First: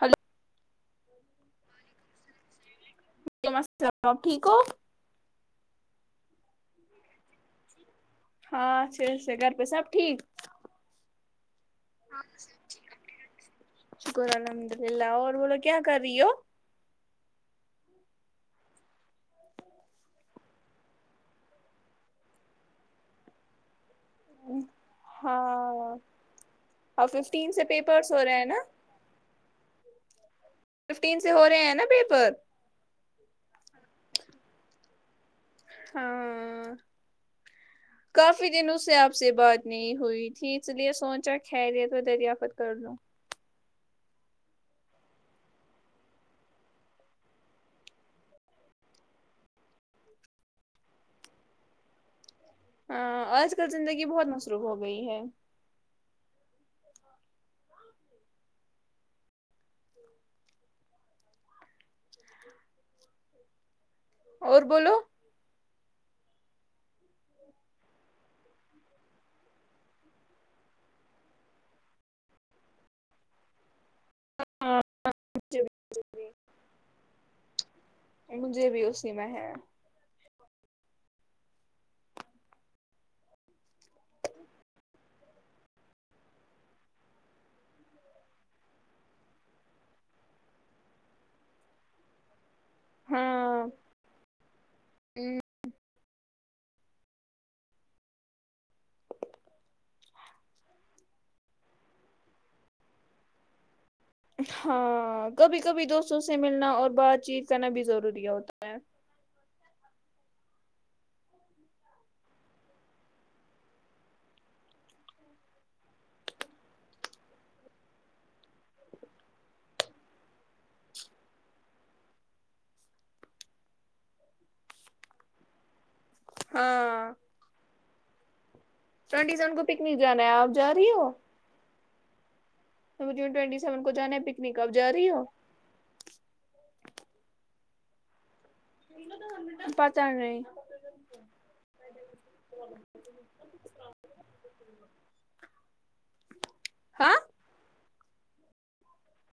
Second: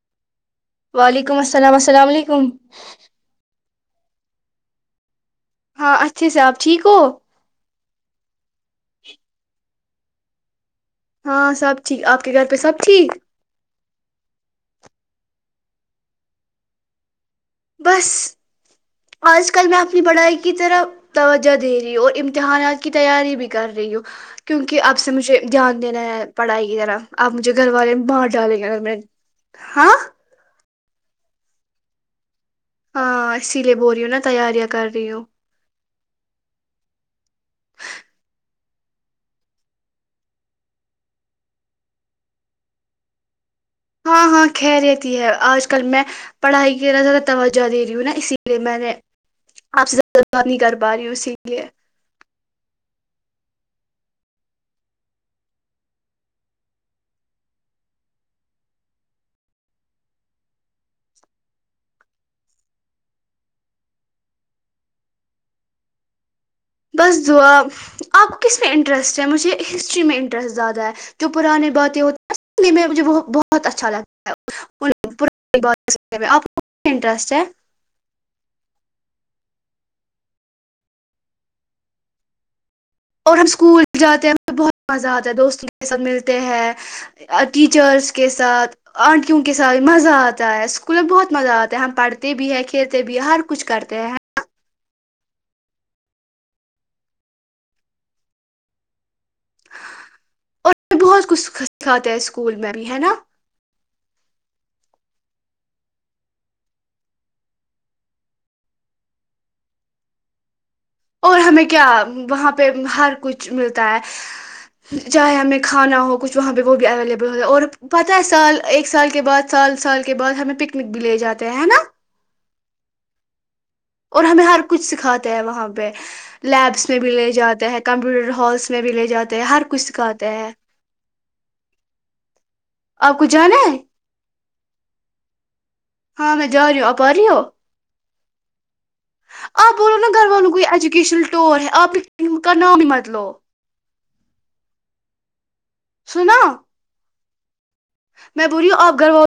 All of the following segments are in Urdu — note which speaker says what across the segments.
Speaker 1: ہلو
Speaker 2: [unintelligible]
Speaker 1: س ٹھیک ہو
Speaker 2: ہاں اچھے سے آپ ٹھیک ہو
Speaker 1: ہاں چس گھر پہ سب ٹھیک
Speaker 2: ہاں سب ٹھیک آپ کے گھر پہ سب ٹھیک
Speaker 1: ل اور بولو کیا کر رہی ہو
Speaker 2: بس آج کل میں اپنی پڑھائی کی طرح توجہ دے رہی ہوں اور امتحانات کی تیاری بھی کر رہی ہوں کیونکہ آب سے مجھے دھیان
Speaker 1: ہاں
Speaker 2: دینا ہے پڑھائی کی طرح
Speaker 1: اور
Speaker 2: آپ
Speaker 1: ففٹین
Speaker 2: مجھے
Speaker 1: سے
Speaker 2: گھر والے
Speaker 1: پیپرس ہو
Speaker 2: بر
Speaker 1: رہے ہیں
Speaker 2: ڈالیں
Speaker 1: نا
Speaker 2: گے گھر میں ہاں
Speaker 1: ففٹین سے ہو رہے ہیں نا پیپر
Speaker 2: ہاں سلے بوریو نا تیاریاں کر جو
Speaker 1: ہاں کافی دن اس سے آپ سے بات نہیں ہوئی تھی اس لیے سوچا خیر تو دریافت کر لو
Speaker 2: ہاں ہاں کہہ رہتی ہے آج کل میں پڑھائی کی زیادہ توجہ دے رہی ہوں نا اسی لیے میں نے آپ سے زیادہ نہیں کر پا رہی ہ اسی لیے
Speaker 1: ہ آج کل زندگی بہت مصروف ہو گئی ہے اور بولو
Speaker 2: بس دع آپ کو کس میں انٹرسٹ ہے مجھے ہسٹری میں انٹرسٹ زیادہ ہے جو پرانانی باتیں ہوتی ہیںنے میں مجھے بہت اچھا لگتا ہے اپٹرسٹ ہے
Speaker 1: مج بھی اسی میں ہے
Speaker 2: اور ہم اسکول جاتے ہیں بہت مزہ آتا ہے دوستوں کے ساتھ ملتے ہیں ٹیچرس کے ساتھ آنٹیوں کے ساتھ مزہ آتا ہے اسکول میں بہت مزہ آتا ہے ہم پڑھتے بھی ہیں کھیلتے بھی ہر کچھ کرتے ہیں
Speaker 1: ہ [inaudible]
Speaker 2: اور بہت کچھ سکھاتے ہیں اسکول میں بھی ہے نا
Speaker 1: ہاں کبھی کبھی دوستوں سے ملنا اور بات چیت کرنا بھی ضروری ہوتا ہے
Speaker 2: اور ہمیں کیا وہاں پہ ہر کچھ ملتا ہے چاہے ہمیں کھانا ہو کچھ وہاں پہ وہ بھی اویلیبل ہوتا اور پتہ ہے سال ایک سال کے بعد سال سال کے بعد ہمیں پکنک بھی لے جاتے ہیں ہے نا اور ہمیں ہر کچھ سکھاتے ہیں وہاں پہ لیبس میں بھی لے جاتے ہیں کمپیوٹر ہس
Speaker 1: ٹینٹی سیون کو پکنک جانا ہے آپ جا رہی ہو [inaudible]
Speaker 2: آپ کو جانا
Speaker 1: ٹئٹی سیون کو جانا ہے پک اب جا رہی ہو [inaudible]
Speaker 2: ہاں میں جہ رہی ہوں اپپہر ہ [inaudible] آپ بولو نا
Speaker 1: پتہ
Speaker 2: گھر
Speaker 1: نہیں
Speaker 2: والوں کو ایجوکیشن ٹور ہے آپ کا نام ہی بتلو
Speaker 1: [inaudible]
Speaker 2: سنا [inaudible]
Speaker 1: ہاں
Speaker 2: میں بولیی ہوں آپ گھرو [inaudible]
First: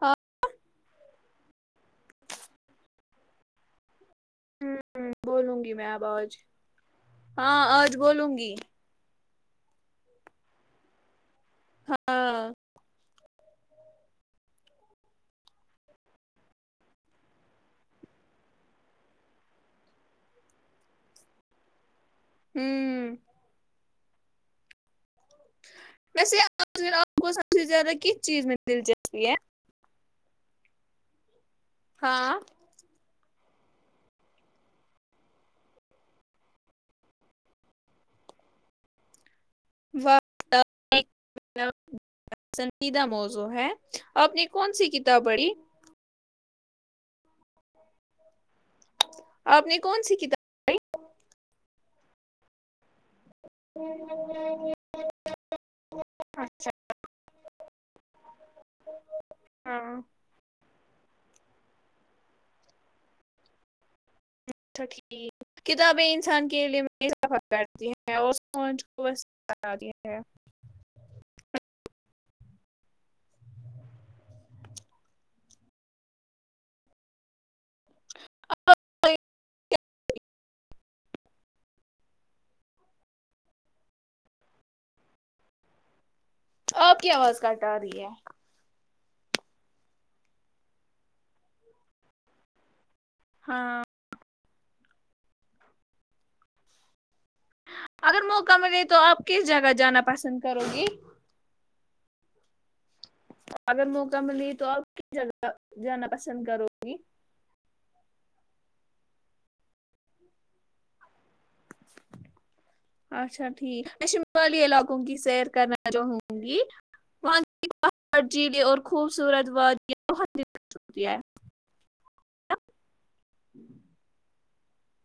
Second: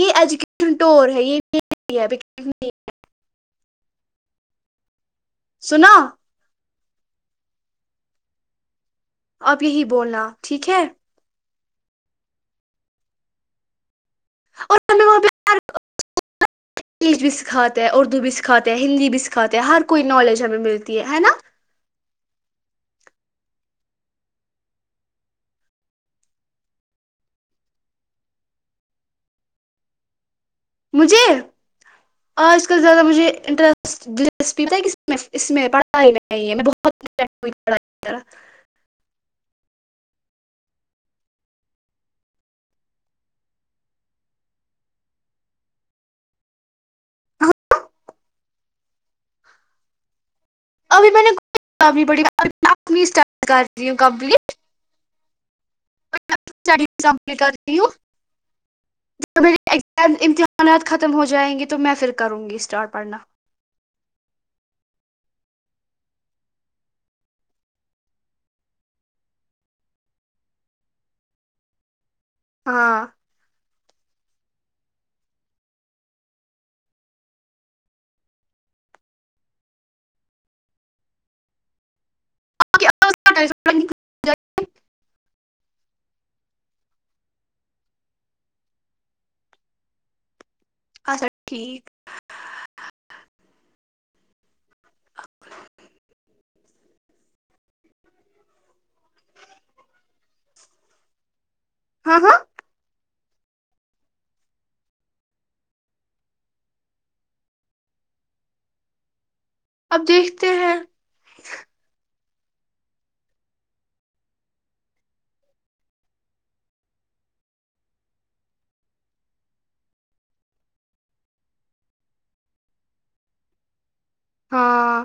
Speaker 2: یہ
Speaker 1: ہاں
Speaker 2: اجوک نٹور ہے یہ بھی [inaudible]
Speaker 1: ہوں [inaudible] بولوں گی
Speaker 2: سنا
Speaker 1: میں ابوج [inaudible] ہاں آج بولوں گی [inaudible]
Speaker 2: اب یہی بولنا ٹھیک ہے [inaudible]
Speaker 1: ہاں [inaudible]
Speaker 2: اور ہمیں وہاں پہ ہ انگلش بھی سکھاتے ہیں اردو بھی سکھاتے ہیں ہندی بھی سکھاتے ہیں ہر کوئی نالج ہمیں ملتی ہے ہے نا
Speaker 1: ہوں [inaudible] ویسے آج آپ کو سب سے زیادہ کس چیز میں دلچسپی ہے
Speaker 2: مجھے
Speaker 1: ہاں
Speaker 2: آج کل زیادہ مجھے انٹرس دلچسپی ہوتا اس میں پڑھائی میں ہے میں بہت
Speaker 1: پسندیدہ موضو ہے آپ نے کون سی کتاب پڑھی آپ نے کون سی کتاب
Speaker 2: ابھی میں نے [unintelligible] کر رہی ہوں کمپلیٹی کمپٹ کر رہی ہوں
Speaker 1: ہاں
Speaker 2: مگزام امتحانات خ ختم ہو جائیں گی تو میں پھر کروں گی اسٹار پڑھنا
Speaker 1: اچھا ٹھیک کتابیں انسان کے لیےرتی ہیں اور کو
Speaker 2: ہاں [unintelligible]
Speaker 1: آپ کی آواز کٹ آ رہی ہے
Speaker 2: اچھا ٹھیک
Speaker 1: ہاں اگر موقع ملے تو آپ کس جگہ جانا پسند کرو گی
Speaker 2: ہاں ہاں
Speaker 1: اگر موقع ملی تو آپ کس جگہ جانا پسند کرو گی
Speaker 2: اب دیکھتے ہیں
Speaker 1: اچھا ٹھیک میں شمالی علاقوں کی سیر کرنا چاہوں گی وہاں چیل اور خوبصورت وادیاں بت ہو ہے
Speaker 2: ہاں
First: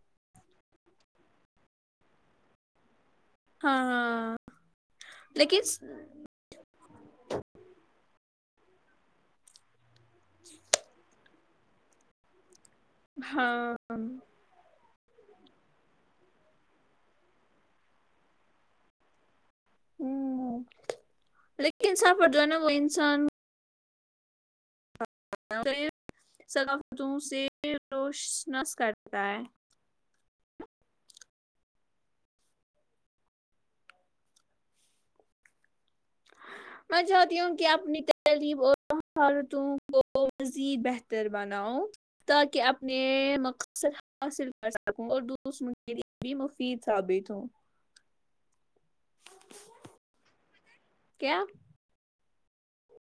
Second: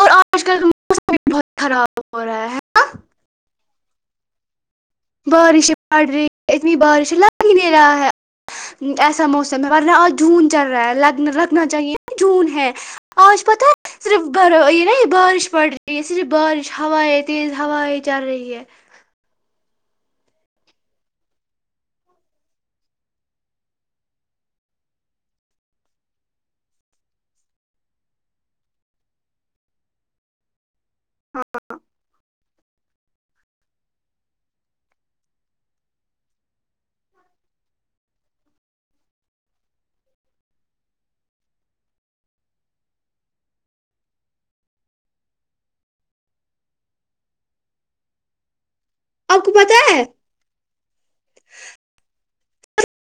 Speaker 2: اور آج کل کا موسم بھی بہت خراب ہو رہا ہے نا
Speaker 1: ہاں ہاں
Speaker 2: بارش
Speaker 1: لیکن
Speaker 2: پڑ رہی ہے اتنی بارش لگ ہی نہیں رہا ہے ایسا موسم ہے آج جون چل رہا ہے ل لگنا چاہیے جون ہے آج پتہ
Speaker 1: ہاں
Speaker 2: ہے صرف ب یہ نا بارش پڑ رہی ہے صرف بارش ہوائیں تیز ہوائیں چل رہی ہے
Speaker 1: ہ لیکن سپٹ جو ہے نا وہ انسان کاریر ثقافتوں سے روشنس کرتا ہے
Speaker 2: ہاں
Speaker 1: میں چاہتی ہوں کہ اپنی تہلیب اور مالتوں کو مزید بہتر بناؤ تاکہ اپنے مقصد حاصل کر سکوں اور دو لیے بھی مفید ثابت ہ
Speaker 2: آپ کو پتہ ہے
Speaker 1: کیا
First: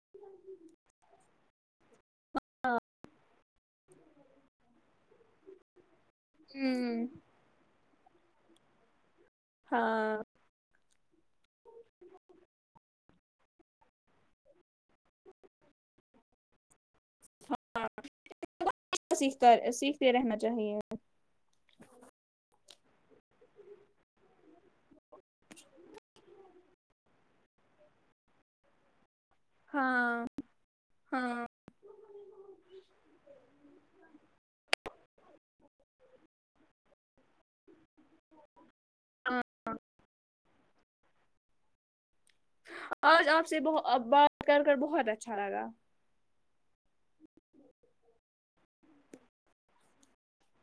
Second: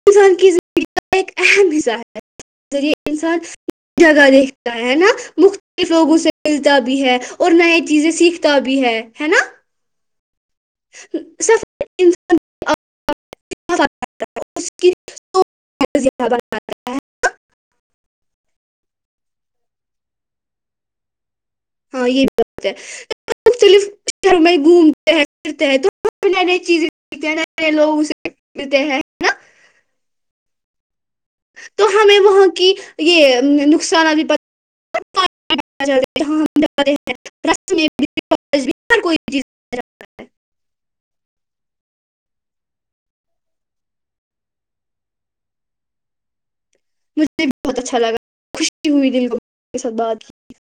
Speaker 2: انسان کی زندگی کا ایک اہم حصہ ہے ج ذریعے انسان جگہ دیکھتا ہے ہے نا مختلف لوگوں سے ملتا بھی
Speaker 1: ہوں
Speaker 2: ہے اور نئے چیزیں سیکھتا بھی ہے ہے نا
Speaker 1: ہاں
Speaker 2: [unintelligible]
Speaker 1: سیکھتے رہنا چاہیے
Speaker 2: ہاں یہ بھی بات ہے مختلف شہروں میں گھومتے ہیں پھرتے ہیں تو نئی نئی چیزیں دیکھتے ہیں نئے نئے لوگ اسے پھرتے ہیں نا
Speaker 1: ہاں ہاں
Speaker 2: تو ہمیں وہاں کی یہ نقصان ا بھی پ [unintelligible] ال ہر کوئی بھی چیز [unintelligible]
Speaker 1: آج آپ سے بات کر کر بہت اچھا لگا [unintelligible]
Speaker 2: مجھے بھی بہت اچھا لگا خوشی ہوئی دل کو کے ساتھ بات کی [unintelligible]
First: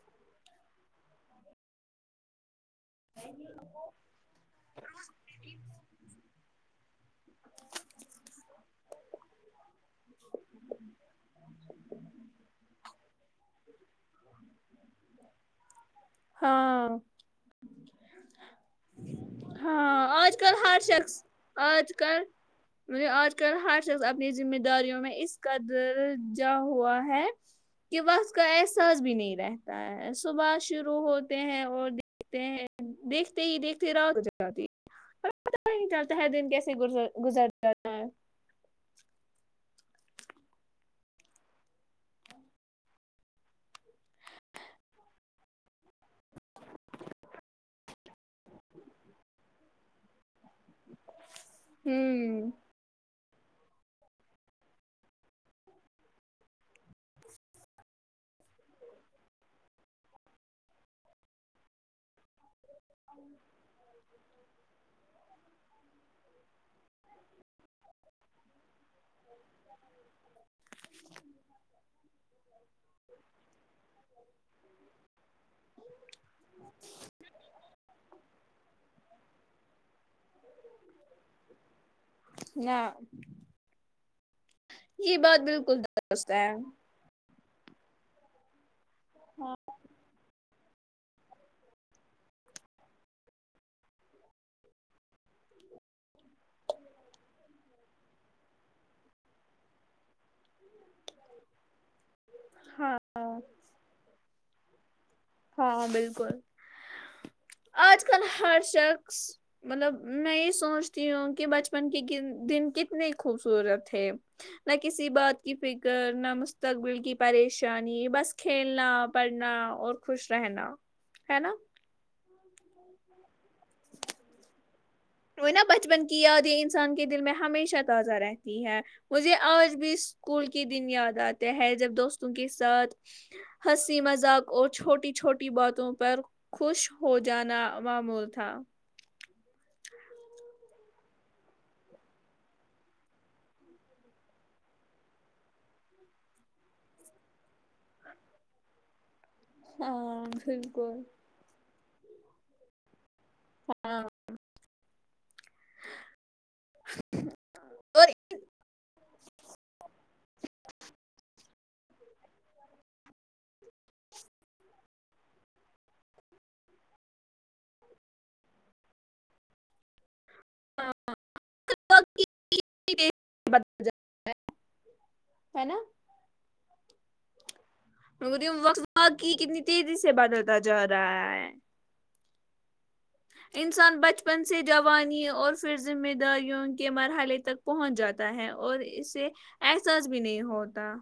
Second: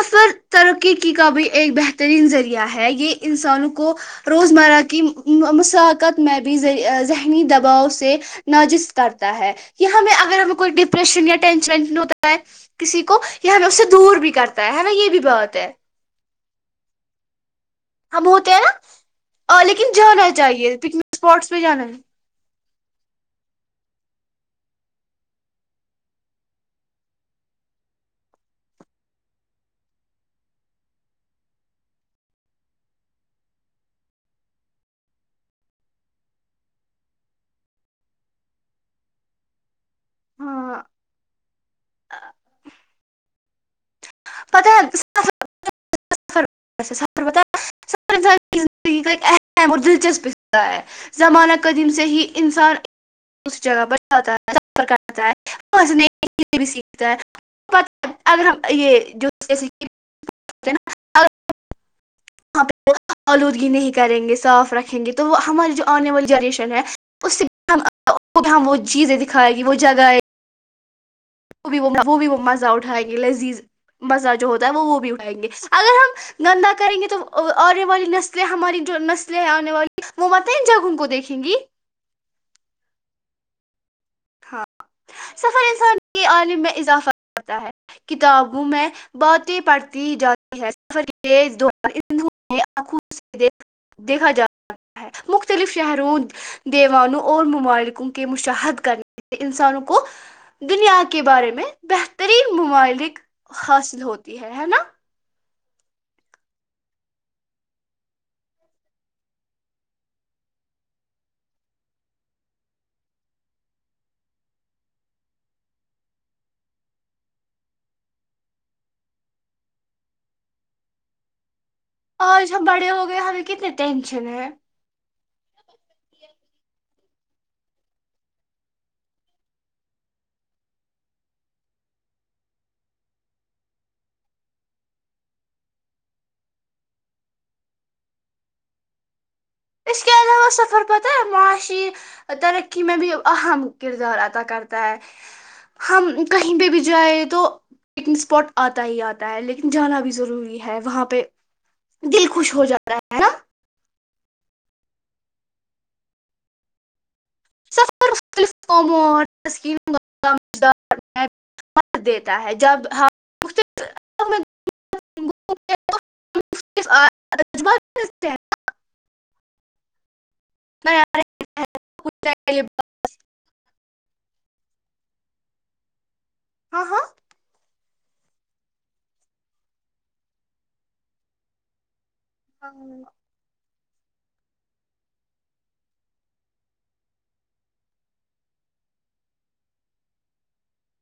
Speaker 2: سفر ترقی کا بھی ایک بہترین ذریعہ ہے [unintelligible] یہ انسانوں کو روزمرہ کی مسقت میں بھیری [unintelligible] ذہنی دباؤ سے نجز کرتا ہے ہمیں اگر ہمیں کوئی ڈپریشن یا ٹینشنش ہوتا ہے کسی کو [unintelligible] ہمیں اس سے دور بھی کرتا ہے ہما یہ بھی بہت ہے [unintelligible]
Speaker 1: ہاں
Speaker 2: ہم ہوتے ہیں نا لیکن
Speaker 1: ہاں
Speaker 2: جانا
Speaker 1: آج کل
Speaker 2: چاہیے
Speaker 1: ہر
Speaker 2: پکنک
Speaker 1: شخص
Speaker 2: اسپاٹس پہ جانا
Speaker 1: آج
Speaker 2: ہے
Speaker 1: کل مط آج کل ہر [unintelligible] شخص اپنی ذمہ داریوں میں اس کا درجہ ہوا ہے کہ وقت کا احساس بھی نہیں رہتا ہے سباش [unintelligible] شروع ہوتے ہیں اور دیکھتے ہیں دیکھتے ہی دیکھتے رات ہو جاتی پت ہی نہیں چلتا ہے دن کیسے گزر جاتا ہے [unintelligible]
Speaker 2: ہاں ہاں [unintelligible] پت ہے [unintelligible]
Speaker 1: ا [unintelligible]
Speaker 2: زندگی کا ایک اہم اور دلچسپ [unintelligible] ہوتا ہے زمانہ قدیم سے ہی
Speaker 1: ہوں
Speaker 2: انسان [unintelligible] اس جگہ پر جاتا ہے ستا ہے بھی سیکھتا ہے اگر ہم یہ جو جے نا [unintelligible] ہ [unintelligible] الودگی نہیں کریں گے صاف رکھیں گے تو ہماری جو انے والی جاریشن ہے اس سے ہم وہ چیز دکھائے گی وہ جگہ ہے [unintelligible] وہ بھی وہ بھی وہ مزہ اٹھائیں گے لذیذ مزہ جو ہوتا ہے وہ وہ بھی اٹھائیں گے اگر ہم گندہ کریں گے تو [unintelligible] آنے والی نسلیں ہماری جو نسلیں ہیں آنے والی وہ مت جگہوں کو دیکھیں گی [unintelligible]
Speaker 1: نہ
Speaker 2: ہاں
Speaker 1: یہ بات
Speaker 2: سفر
Speaker 1: بالکل
Speaker 2: انسان کی
Speaker 1: درست ہے
Speaker 2: عالم میں اضافہ [unintelligible] پتا ہے کتابوں میں [unintelligible] بہٹی پرڑتی جا [unintelligible] سفر کے دورانکھوں دیکھا جا ہے مختلف شہروں دیوانوں اور ممالکوں کے مشاہد کرنے [unintelligible] انسانوں کو دنیا کے بارے میں [unintelligible] بہترین
Speaker 1: ہاں
Speaker 2: ممالک حاصل ہوتی ہے ہے نا [unintelligible]
Speaker 1: ہاں بالکل آج کل ہر شخص مطلب میں یہ سوچتی ہوں کہ بچپن کے دن کتنی خوبصورت ہے نہ کسی بات کی فکر نہ مستقبل کی پریشانی بس کھیلنا پڑھنا اور [unintelligible] خوش رہنا ہے نا [unintelligible]
Speaker 2: آج ہم بڑے ہو گئے ہمیں کتنی ٹینشن ہے [unintelligible]
Speaker 1: وہ نا بچپن کی یادیں انسان کے دل میں ہمیشہ تازہ رہتی ہے مجھے آج بھی اسکول کے دن یاد آتے ہے جب دوستوں کے ساتھ ہنسی مذاق اور چھوٹی چھوٹی باتوں پر خوش ہو جانا معمول تھا [unintelligible]
Speaker 2: اس کے علاوہ سفر پتہ ہے معاشی ترقی میں بھی اہم کردار ادا کرتا ہے ہم کہیں پہ بھی جائیں تو پکنک اسپاٹ آتا ہی آتا [unintelligible] لیکن جانا بھی
Speaker 1: ہاں
Speaker 2: ضروری ہے
Speaker 1: بالکل
Speaker 2: وہاں پہ [unintelligible] دل خوش ہو جا رہا ہے نا [unintelligible]
Speaker 1: ہاں [unintelligible]
Speaker 2: س
Speaker 1: اور
Speaker 2: [unintelligible] دیتا ہے جب [unintelligible] [unintelligible]
Speaker 1: بدل جاتا ہے ہے نا
Speaker 2: ہاں ہاں
Speaker 1: م وق وا کی کتنی تیزی سے بدلتا جا رہا ہے
Speaker 2: ہ
Speaker 1: انسان بچپن سے جوانی اور پھر ذمہ داریوں کے مرحلے تک پہنچ جاتا ہے اور اسے احساس بھی نہیں ہوتا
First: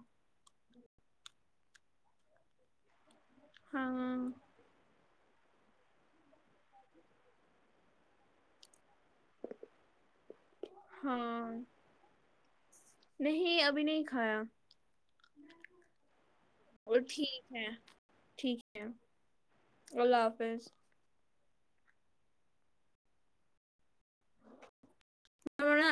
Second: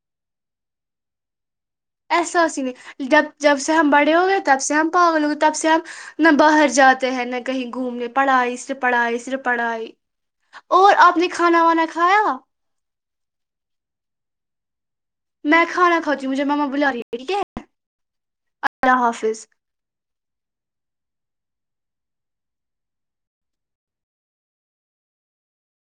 Speaker 2: احساس نہیں ڈب جب سے ہم بڑے ہو
Speaker 1: ہاں
Speaker 2: گئے تب سے ہم پا ل تب سے ہم نہ باہر جاتے ہیں نہ کہیں گھومنے پڑھائی سر پڑھائی سر پڑھائی اور آپ نے
Speaker 1: ہاں
Speaker 2: کھانا وانا کھایا
Speaker 1: نہیں ابھی نہیں کھایا
Speaker 2: میں کھانا کھاتی ہوں مجھے مما بلا رہی ہے ٹھیک ہے
Speaker 1: ٹھیک ہے
Speaker 2: اللہ حافظ
Speaker 1: اللہ حافظ چرا